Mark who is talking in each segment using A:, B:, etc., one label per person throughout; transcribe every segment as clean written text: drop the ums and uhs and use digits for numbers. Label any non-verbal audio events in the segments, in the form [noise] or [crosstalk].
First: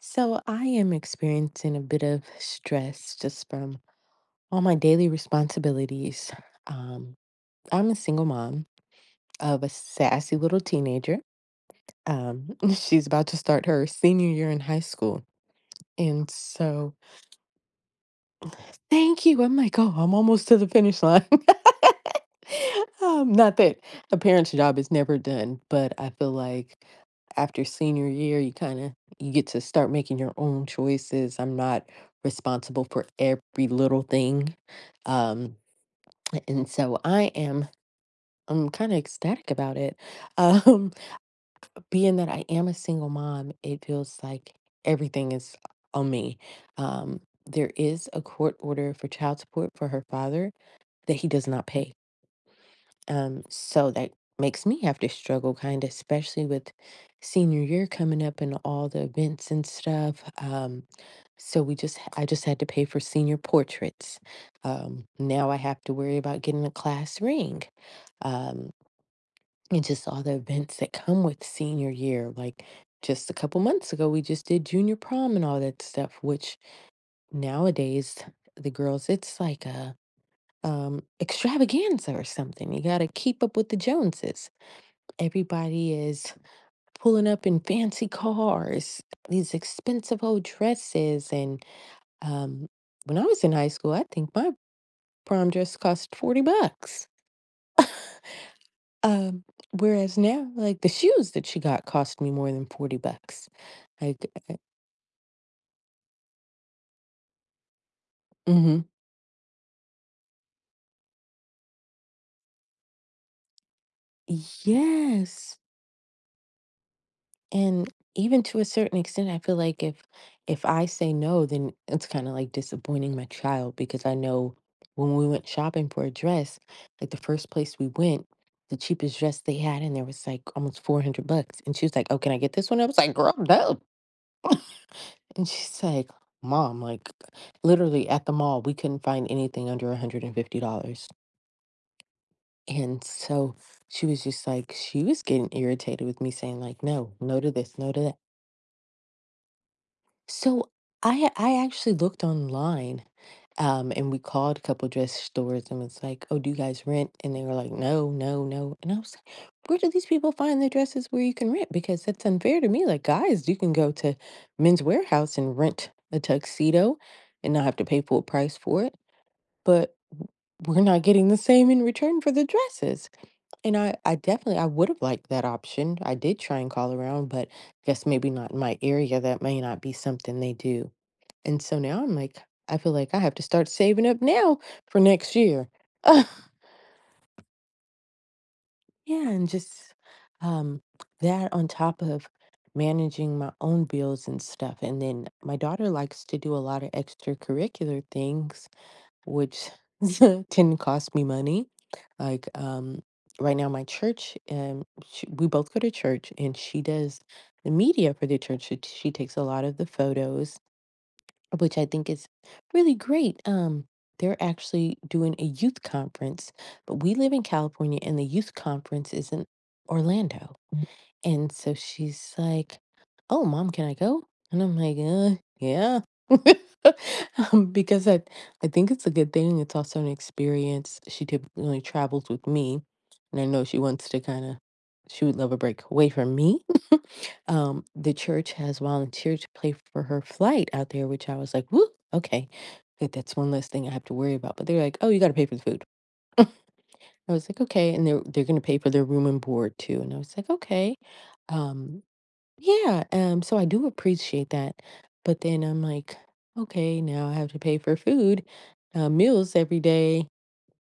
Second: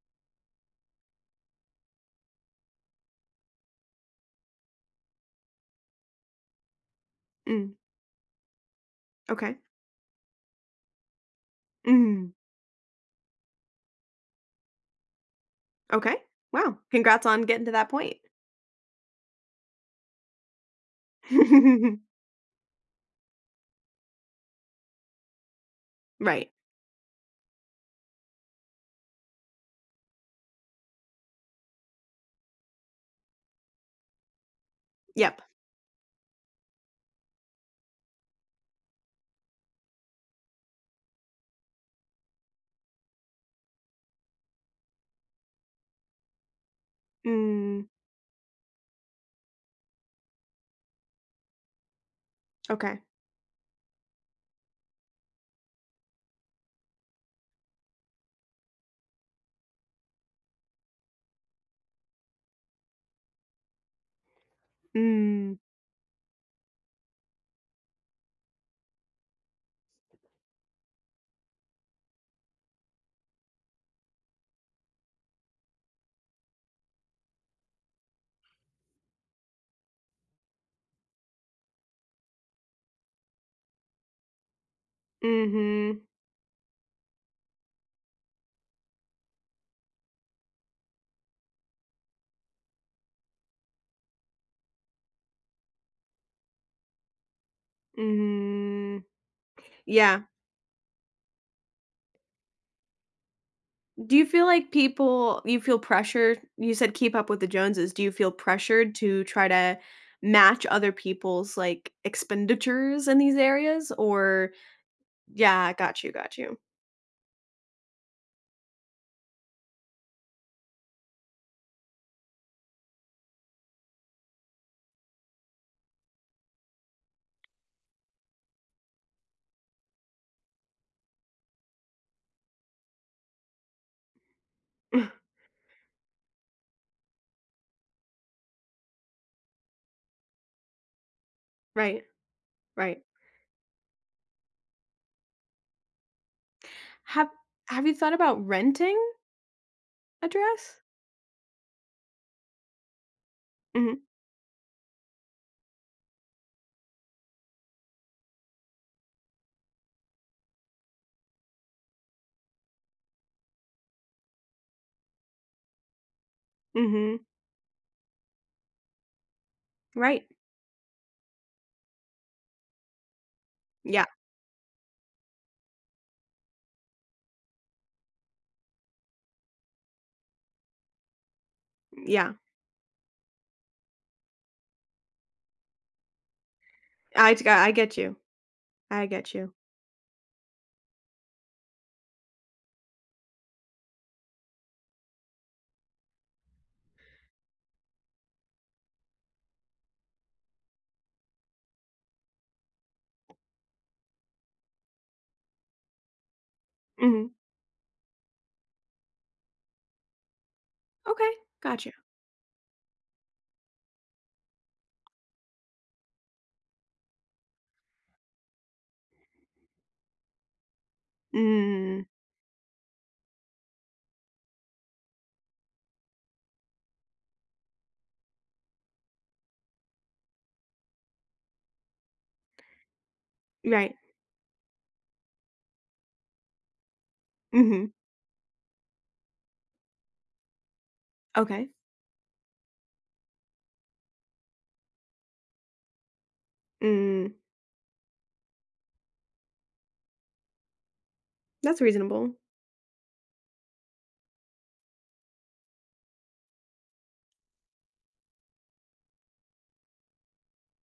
A: So I am experiencing a bit of stress just from all my daily responsibilities. Um,
B: Mm,
A: I'm a single mom
B: okay.
A: of a sassy little teenager.
B: Mhm.
A: [laughs] She's about to start her senior year in high school.
B: Okay.
A: And
B: Wow,
A: so
B: congrats on getting to that point.
A: Thank you. I'm like, "Oh, I'm almost to the finish line." [laughs]
B: [laughs]
A: Not that a parent's job is never done, but I feel
B: Right.
A: like after senior year, you get to start making your own choices. I'm not responsible for every little thing.
B: Yep.
A: Um, and so I'm kinda ecstatic about it. Um, [laughs] Being that I am a single mom, it feels like everything is on me. Um, there
B: Mm,
A: is a court order for child support for her father that he does not pay.
B: okay.
A: So that makes me have to struggle, kind of, especially with senior year coming up and all the events and stuff. So I just had to pay for senior portraits. Now I
B: Mm.
A: have to worry about getting a class ring. Um, and just all the events that come with senior year. Like, just a couple months ago, we just did junior prom and all that stuff, which nowadays, the girls, it's like a extravaganza or something. You got to keep up with the Joneses. Everybody
B: Mhm.
A: is pulling up in fancy cars, these expensive old dresses, and um when I was in high school, I think my prom dress cost $40.
B: Mhm.
A: Um Whereas
B: Yeah.
A: now, like, the shoes that she got cost me more than $40.
B: Do you
A: Like
B: feel
A: uh,
B: like people you feel pressure you said keep up with the Joneses, do you feel
A: mm-hmm.
B: pressured to try to match other people's, like, expenditures in these areas? Or
A: Yes.
B: yeah, got you, got you.
A: And even to a certain extent, I feel like if I say no, then it's kind of like disappointing my child, because I know when we went shopping for a dress, like, the first place we went, the cheapest dress they had, and there was like almost $400. And she was like, "Oh, can I get this one?" I was like, "Girl, no."
B: [laughs]
A: And she's like, "Mom, like, literally at the mall, we couldn't find anything under $150."
B: Right, right.
A: And so she was just like, she was getting irritated with me saying, like, no,
B: Have
A: no to this,
B: have
A: no
B: you
A: to
B: thought
A: that.
B: about renting a
A: So
B: dress?
A: I actually looked online,
B: Mhm,
A: and we called a couple dress stores and was like, "Oh, do you guys rent?" And they were like, "No, no, no." And I was like, "Where do these people find the dresses where you can rent? Because that's unfair to me. Like, guys, you can go to Men's Warehouse and rent a tuxedo
B: mhm.
A: and not have to pay full price for it, but
B: Right.
A: we're not getting the same in return for the dresses." And I
B: Yeah,
A: I definitely I would have liked that option. I did try and call around, but guess maybe not in my area. That may not be something they do. And so now I'm
B: yeah.
A: like, I feel like I have to start saving up now for next year. [laughs] Ugh,
B: I get you. I
A: yeah,
B: get
A: and
B: you.
A: just um that on top of managing my own bills and stuff. And then my daughter likes to do a lot of extracurricular things which [laughs] can cost me money. Like, right now, my church, sh we both go to church, and she does
B: Mhm.
A: the media for the church. She takes a lot of the photos,
B: Okay,
A: which I
B: gotcha.
A: think is really great. They're actually doing a youth conference, but we live in California, and the youth conference is in Orlando. And so
B: Mm,
A: she's like, "Oh, mom, can I go?" And I'm like, yeah." [laughs] Because I think it's a good thing. It's also an experience. She typically travels with me, and I know she
B: right.
A: wants to kind of she would love a break away from me. [laughs]
B: Mhm.
A: The church has volunteered to pay for her flight out there, which I was like,
B: Okay.
A: "Woo, okay." Good, that's one less thing I have to worry about. But they're like, "Oh, you got to pay for the food." [laughs] I
B: Mm,
A: was like, "Okay," and they're going to pay for their room and board too. And I was like, "Okay."
B: that's
A: Um,
B: reasonable.
A: yeah, so I do appreciate that, but then I'm like, okay, now I have to pay for food, meals every day,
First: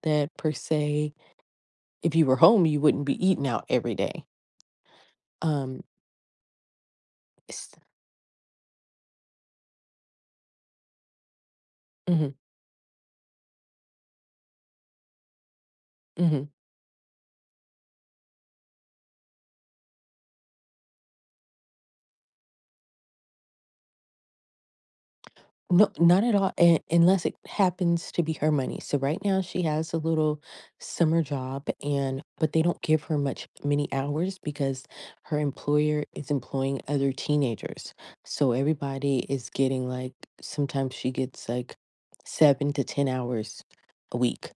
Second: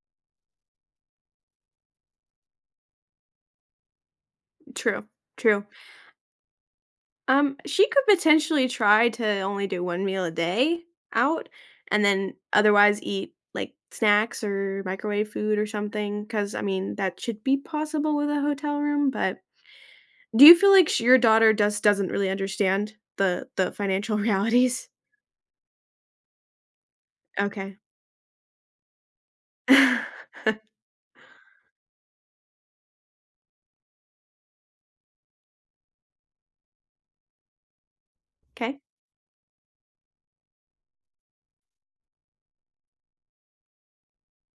A: that, per se, if you were home, you wouldn't be eating out every day.
B: True, true.
A: Um, s-
B: She could potentially try to only do 1 meal a day out and
A: mhm,
B: then otherwise eat, like, snacks or microwave food or something.
A: mhm.
B: Because I mean, that should be possible with a hotel room, but do you feel like sh your daughter just doesn't really understand the financial [laughs] realities?
A: No, not at all, and unless it
B: Okay.
A: happens to be her money. So right now she has a
B: [laughs]
A: little summer job, and but they don't give her much, many hours, because her employer is employing other teenagers. So
B: Okay.
A: everybody is getting like sometimes she gets like 7 to 10 hours a week,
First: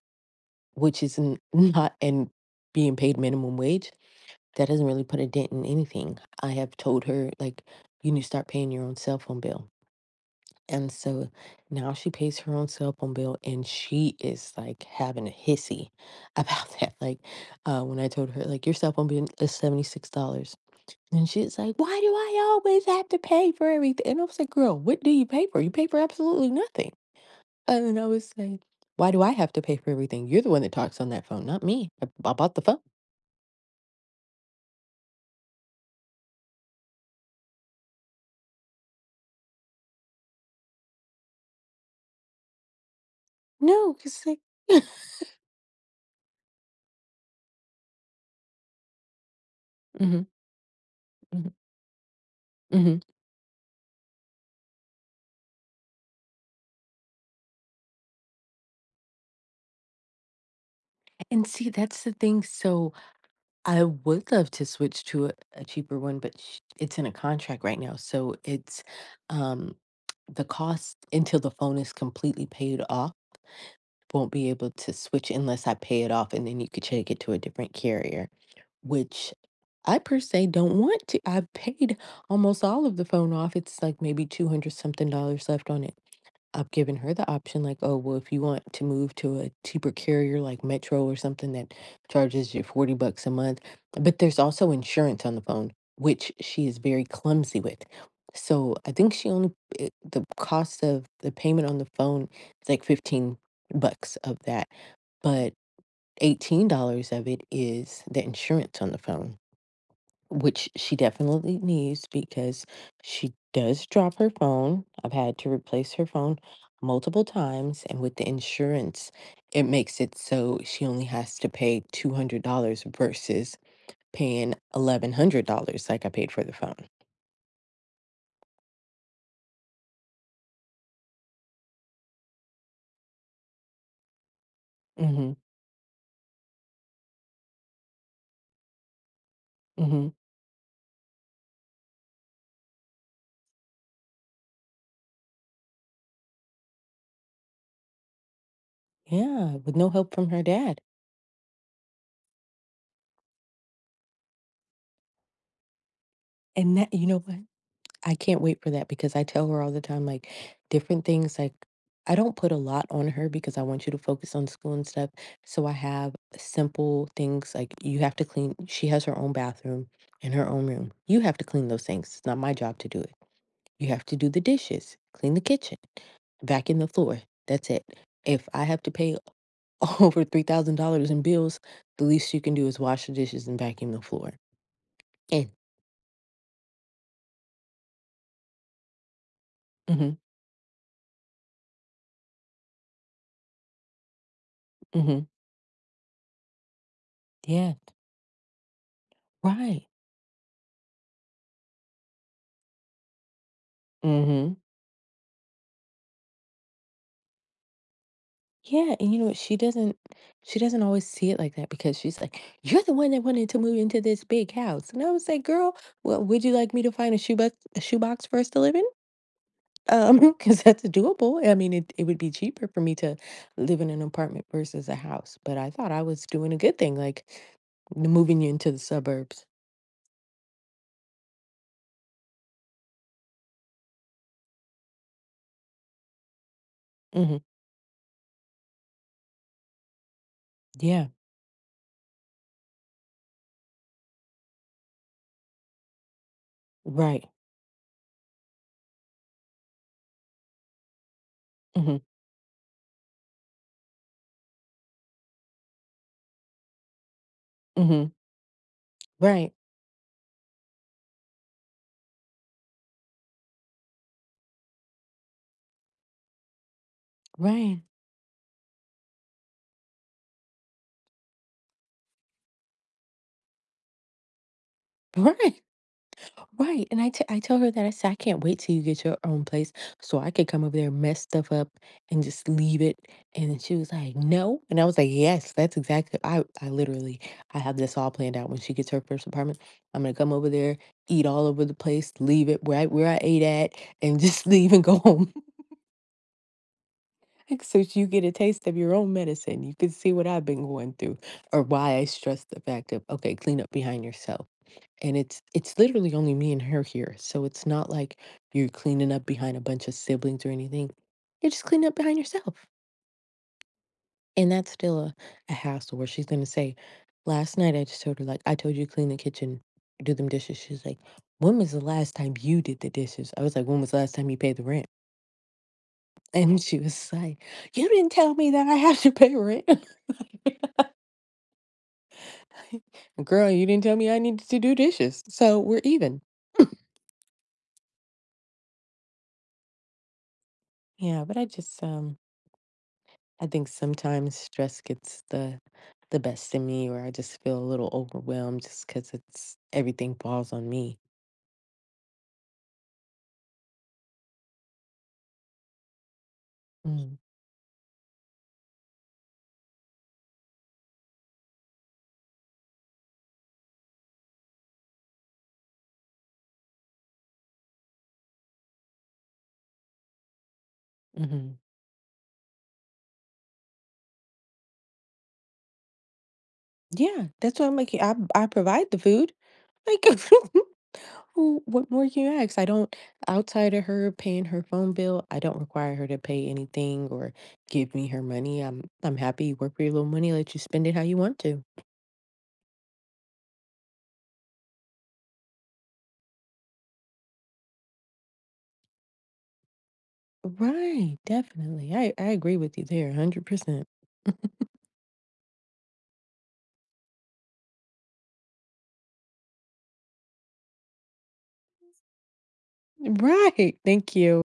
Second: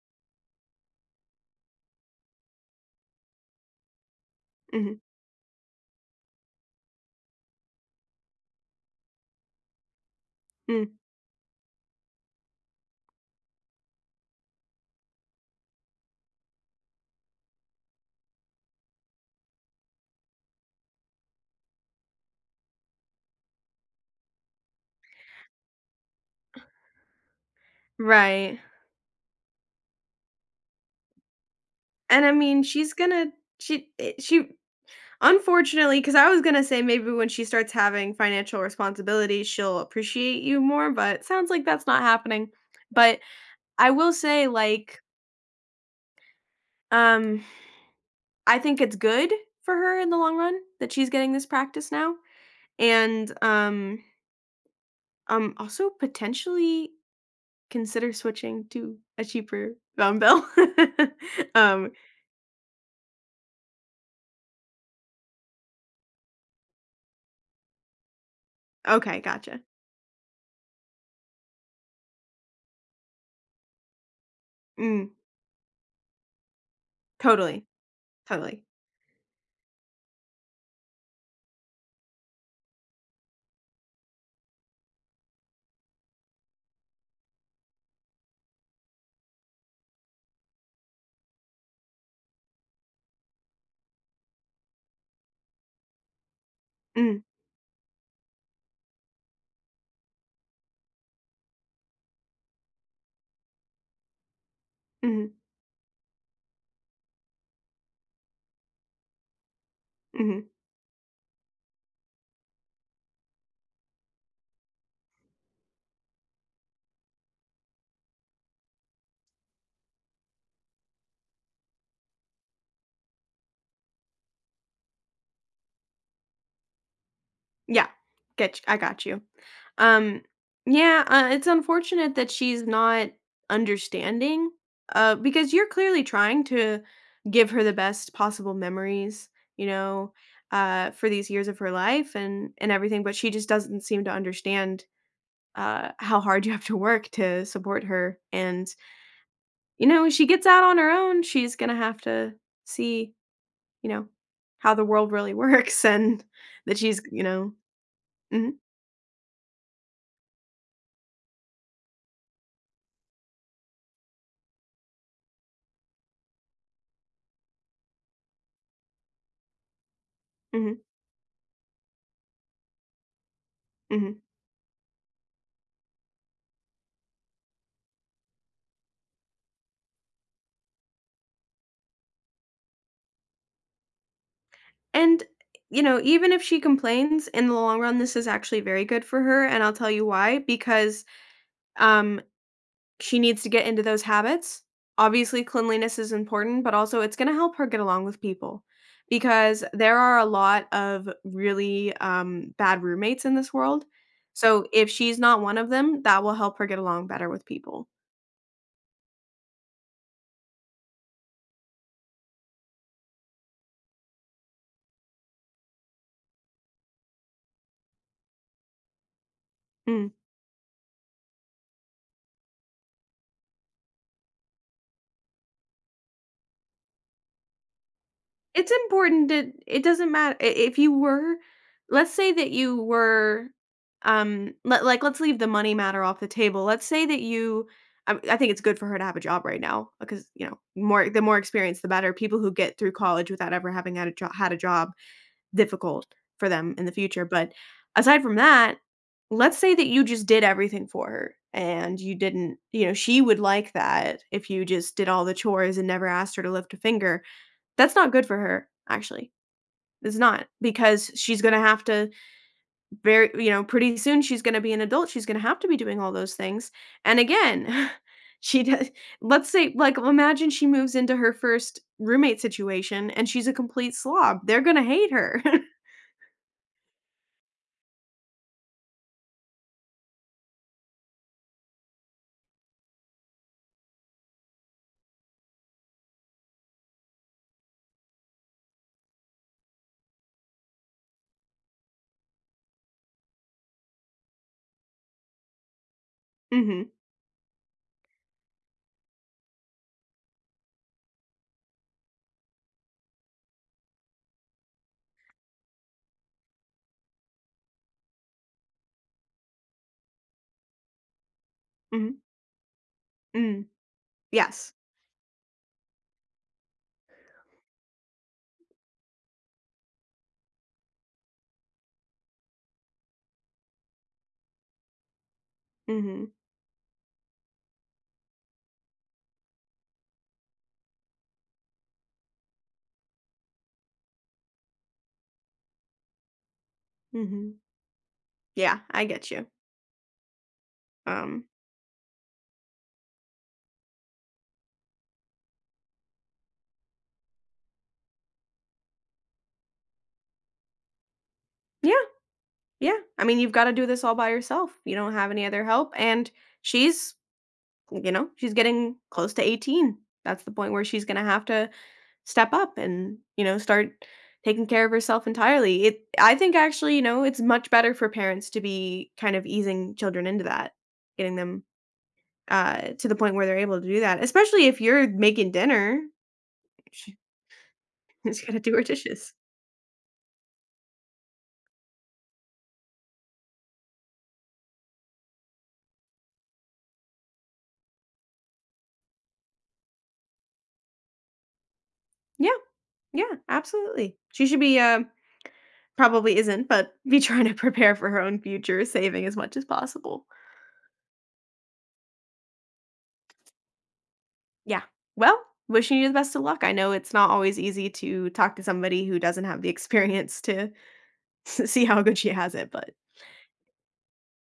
A: which is [laughs] not. And being paid minimum wage, that doesn't
B: Mhm.
A: really put a dent in anything. I have told her, like, you need to start paying your own cell phone bill. And
B: Mm.
A: so now she pays her own cell phone bill, and she is like having a hissy about [laughs] that. Like, when I told her, like, your cell phone bill is $76. And she's like, why do I always have to pay for everything? And I was like, girl, what do you pay for? You pay for absolutely nothing. And then I was
B: Right.
A: like, why do I have to pay for everything? You're the one that talks on that phone, not me. I,
B: And I
A: I bought the
B: mean,
A: phone.
B: she's gonna she unfortunately, because I was gonna say maybe when she starts having financial responsibilities, she'll appreciate you more, but it sounds like that's not happening. But I
A: No,
B: will
A: because like,
B: say,
A: [laughs]
B: like, um, I think it's good for her in the
A: hmm.
B: long run that she's getting this
A: Hmm.
B: practice now,
A: Hmm.
B: and, also potentially consider switching to a cheaper dumbbell. [laughs]
A: And see,
B: Um,
A: that's the thing. So, I would love to switch to a cheaper one, but it's in a contract right now. So it's
B: okay, gotcha.
A: um, the cost until the phone is completely paid off. Won't be able to
B: Mm,
A: switch unless I pay it off, and then you could take it to a
B: totally,
A: different carrier,
B: totally.
A: which I, per se, don't want to. I've paid almost all of the phone off. It's like maybe 200 something dollars left on it. I've given her the option, like, "Oh, well, if you want to move to a cheaper carrier like Metro or something that charges you $40 a month," but there's also insurance on the phone, which she is very
B: Mm,
A: clumsy with. So I think the cost of the payment on the phone is like $15 of that,
B: mhm,
A: but $18 of it is the insurance on the phone,
B: mhm.
A: which she definitely needs because she does drop her phone. I've had to replace her phone multiple times, and with the insurance, it makes it so she only has to pay $200 versus paying $1,100 like I paid for the phone.
B: Yeah, get I got you. Um, yeah, it's unfortunate that she's not understanding,
A: Mm-hmm.
B: because you're clearly trying to give her the best possible memories, you
A: Mm-hmm.
B: know, for these years of her life and everything, but she just doesn't seem to understand how hard you have to work to support her. And
A: Yeah, with
B: you
A: no
B: know,
A: help
B: she
A: from her
B: gets out on
A: dad.
B: her own, she's gonna have to see, you know, how the world really [laughs] works and
A: And
B: that
A: that,
B: she's,
A: you know
B: you
A: what?
B: know.
A: I can't
B: Mhm,
A: wait for that, because I tell her all the time, like, different things. Like, I don't put a lot on her because I want you to focus on school and stuff. So I have simple things, like, you have to clean. She has her own bathroom and her own
B: mhm,
A: room. You have to clean those things. It's not my job to do it. You have to
B: mhm.
A: do the dishes, clean the kitchen, vacuum the floor. That's it. If I have to pay [laughs] over $3,000 in bills, the least you can do is wash the dishes and vacuum the floor.
B: And,
A: And,
B: you know, even if she complains, in the long run, this is actually very good for her, and I'll tell you
A: mm-hmm,
B: why, because, um, she needs to get into those habits.
A: mm-hmm,
B: Obviously, cleanliness is important, but also it's gonna help her
A: yeah,
B: get along with people because
A: right.
B: there are a lot of really, bad roommates in this world.
A: Mm-hmm.
B: So if she's not one of them, that will help her get along better with people.
A: Yeah, and you know what? She doesn't always see it like that, because she's like, "You're the one that wanted to move into this big house." And I was like, "Girl, well, would you like me to find a shoebox for us to live in?"
B: Mm.
A: [laughs] Because that's doable. I mean, it would be cheaper for me to live in an apartment versus a house. But I thought I was doing a good thing, like moving you into
B: It's
A: the
B: important
A: suburbs.
B: that it doesn't matter I if you were, let's say that you were, let like, let's leave the money matter off the table. Let's say that
A: Hmm.
B: you I think it's good for her to have a job right now because, you know,
A: Yeah,
B: more the more experience, the better. People who get through college without ever having had a job, difficult for them in the
A: right.
B: future. But aside from that, let's say that you just did everything for her
A: Hmm.
B: and you didn't, you know, she would like that if you just did all the chores and never asked her to lift a finger. That's
A: Hmm.
B: not good for her, actually.
A: Right,
B: It's not, because she's gonna have to, very you know, pretty soon she's gonna be an adult, she's gonna have to be doing all those things, and
A: right,
B: again, [laughs] she does, let's say, like, imagine she moves into her first roommate situation and she's a complete slob, they're gonna hate
A: [laughs]
B: her. [laughs]
A: right. Right, and I tell her that I said, "I can't wait till you get your own place so I could come over there, mess stuff up, and just leave it." And then she was like, "No," and I was like, "Yes, that's exactly." I literally I have this all planned out. When she gets her first apartment, I'm gonna come over there, eat all over the place, leave it where I ate at, and [laughs] just leave and go home. [laughs]
B: Mhm,
A: Like, so you get a taste of your own medicine. You can see what I've been going through, or why I stress the fact of, okay, clean up behind yourself. And it's literally only me and her here, so it's not like you're cleaning up behind a bunch of siblings or anything. You're just cleaning up behind
B: mhm,
A: yourself.
B: mm,
A: And that's
B: yes.
A: still a hassle, where she's going to say, last night I just told her, like, I told you to clean the kitchen, do them dishes. She's like, when was the last time you did the dishes? I was like, when was the last time you paid the rent?
B: Mhm,
A: [laughs] And she was like, you didn't tell me that I have to pay rent. [laughs] Girl, you didn't tell me I needed to do dishes, so we're even. [laughs]
B: mhm. Yeah, I get you.
A: Yeah, but
B: Um,
A: I think sometimes stress gets the best in me, or I just feel a little overwhelmed just because it's everything falls on me.
B: yeah, yeah. I mean, you've gotta do this all by yourself, you don't have any other help, and she's you know, she's getting close to 18. That's the point where she's going to have to step up and, you know, start taking care of herself entirely. It I think actually, you know, it's much better for parents to be kind of easing children into that, getting
A: Mm-hmm.
B: them to the point where they're able to do that, especially if you're making dinner. She-
A: Yeah, that's why I'm like, I
B: [laughs] she's
A: I
B: got to do her
A: provide the food.
B: dishes.
A: Like, [laughs] what more can you ask? I don't, outside of her paying her phone bill, I don't require her to pay anything or give me her money. I'm happy you work for your little money, let you spend it how you want to.
B: Yeah. Yeah, absolutely. She should be, probably isn't, but be trying to prepare for her own future, saving as much as possible.
A: Right, definitely. I agree with you there, 100%.
B: Yeah. Well, wishing you the best of luck. I know it's not always easy to talk to somebody who doesn't have the experience to [laughs] see how good she has it, but
A: Right. Thank you.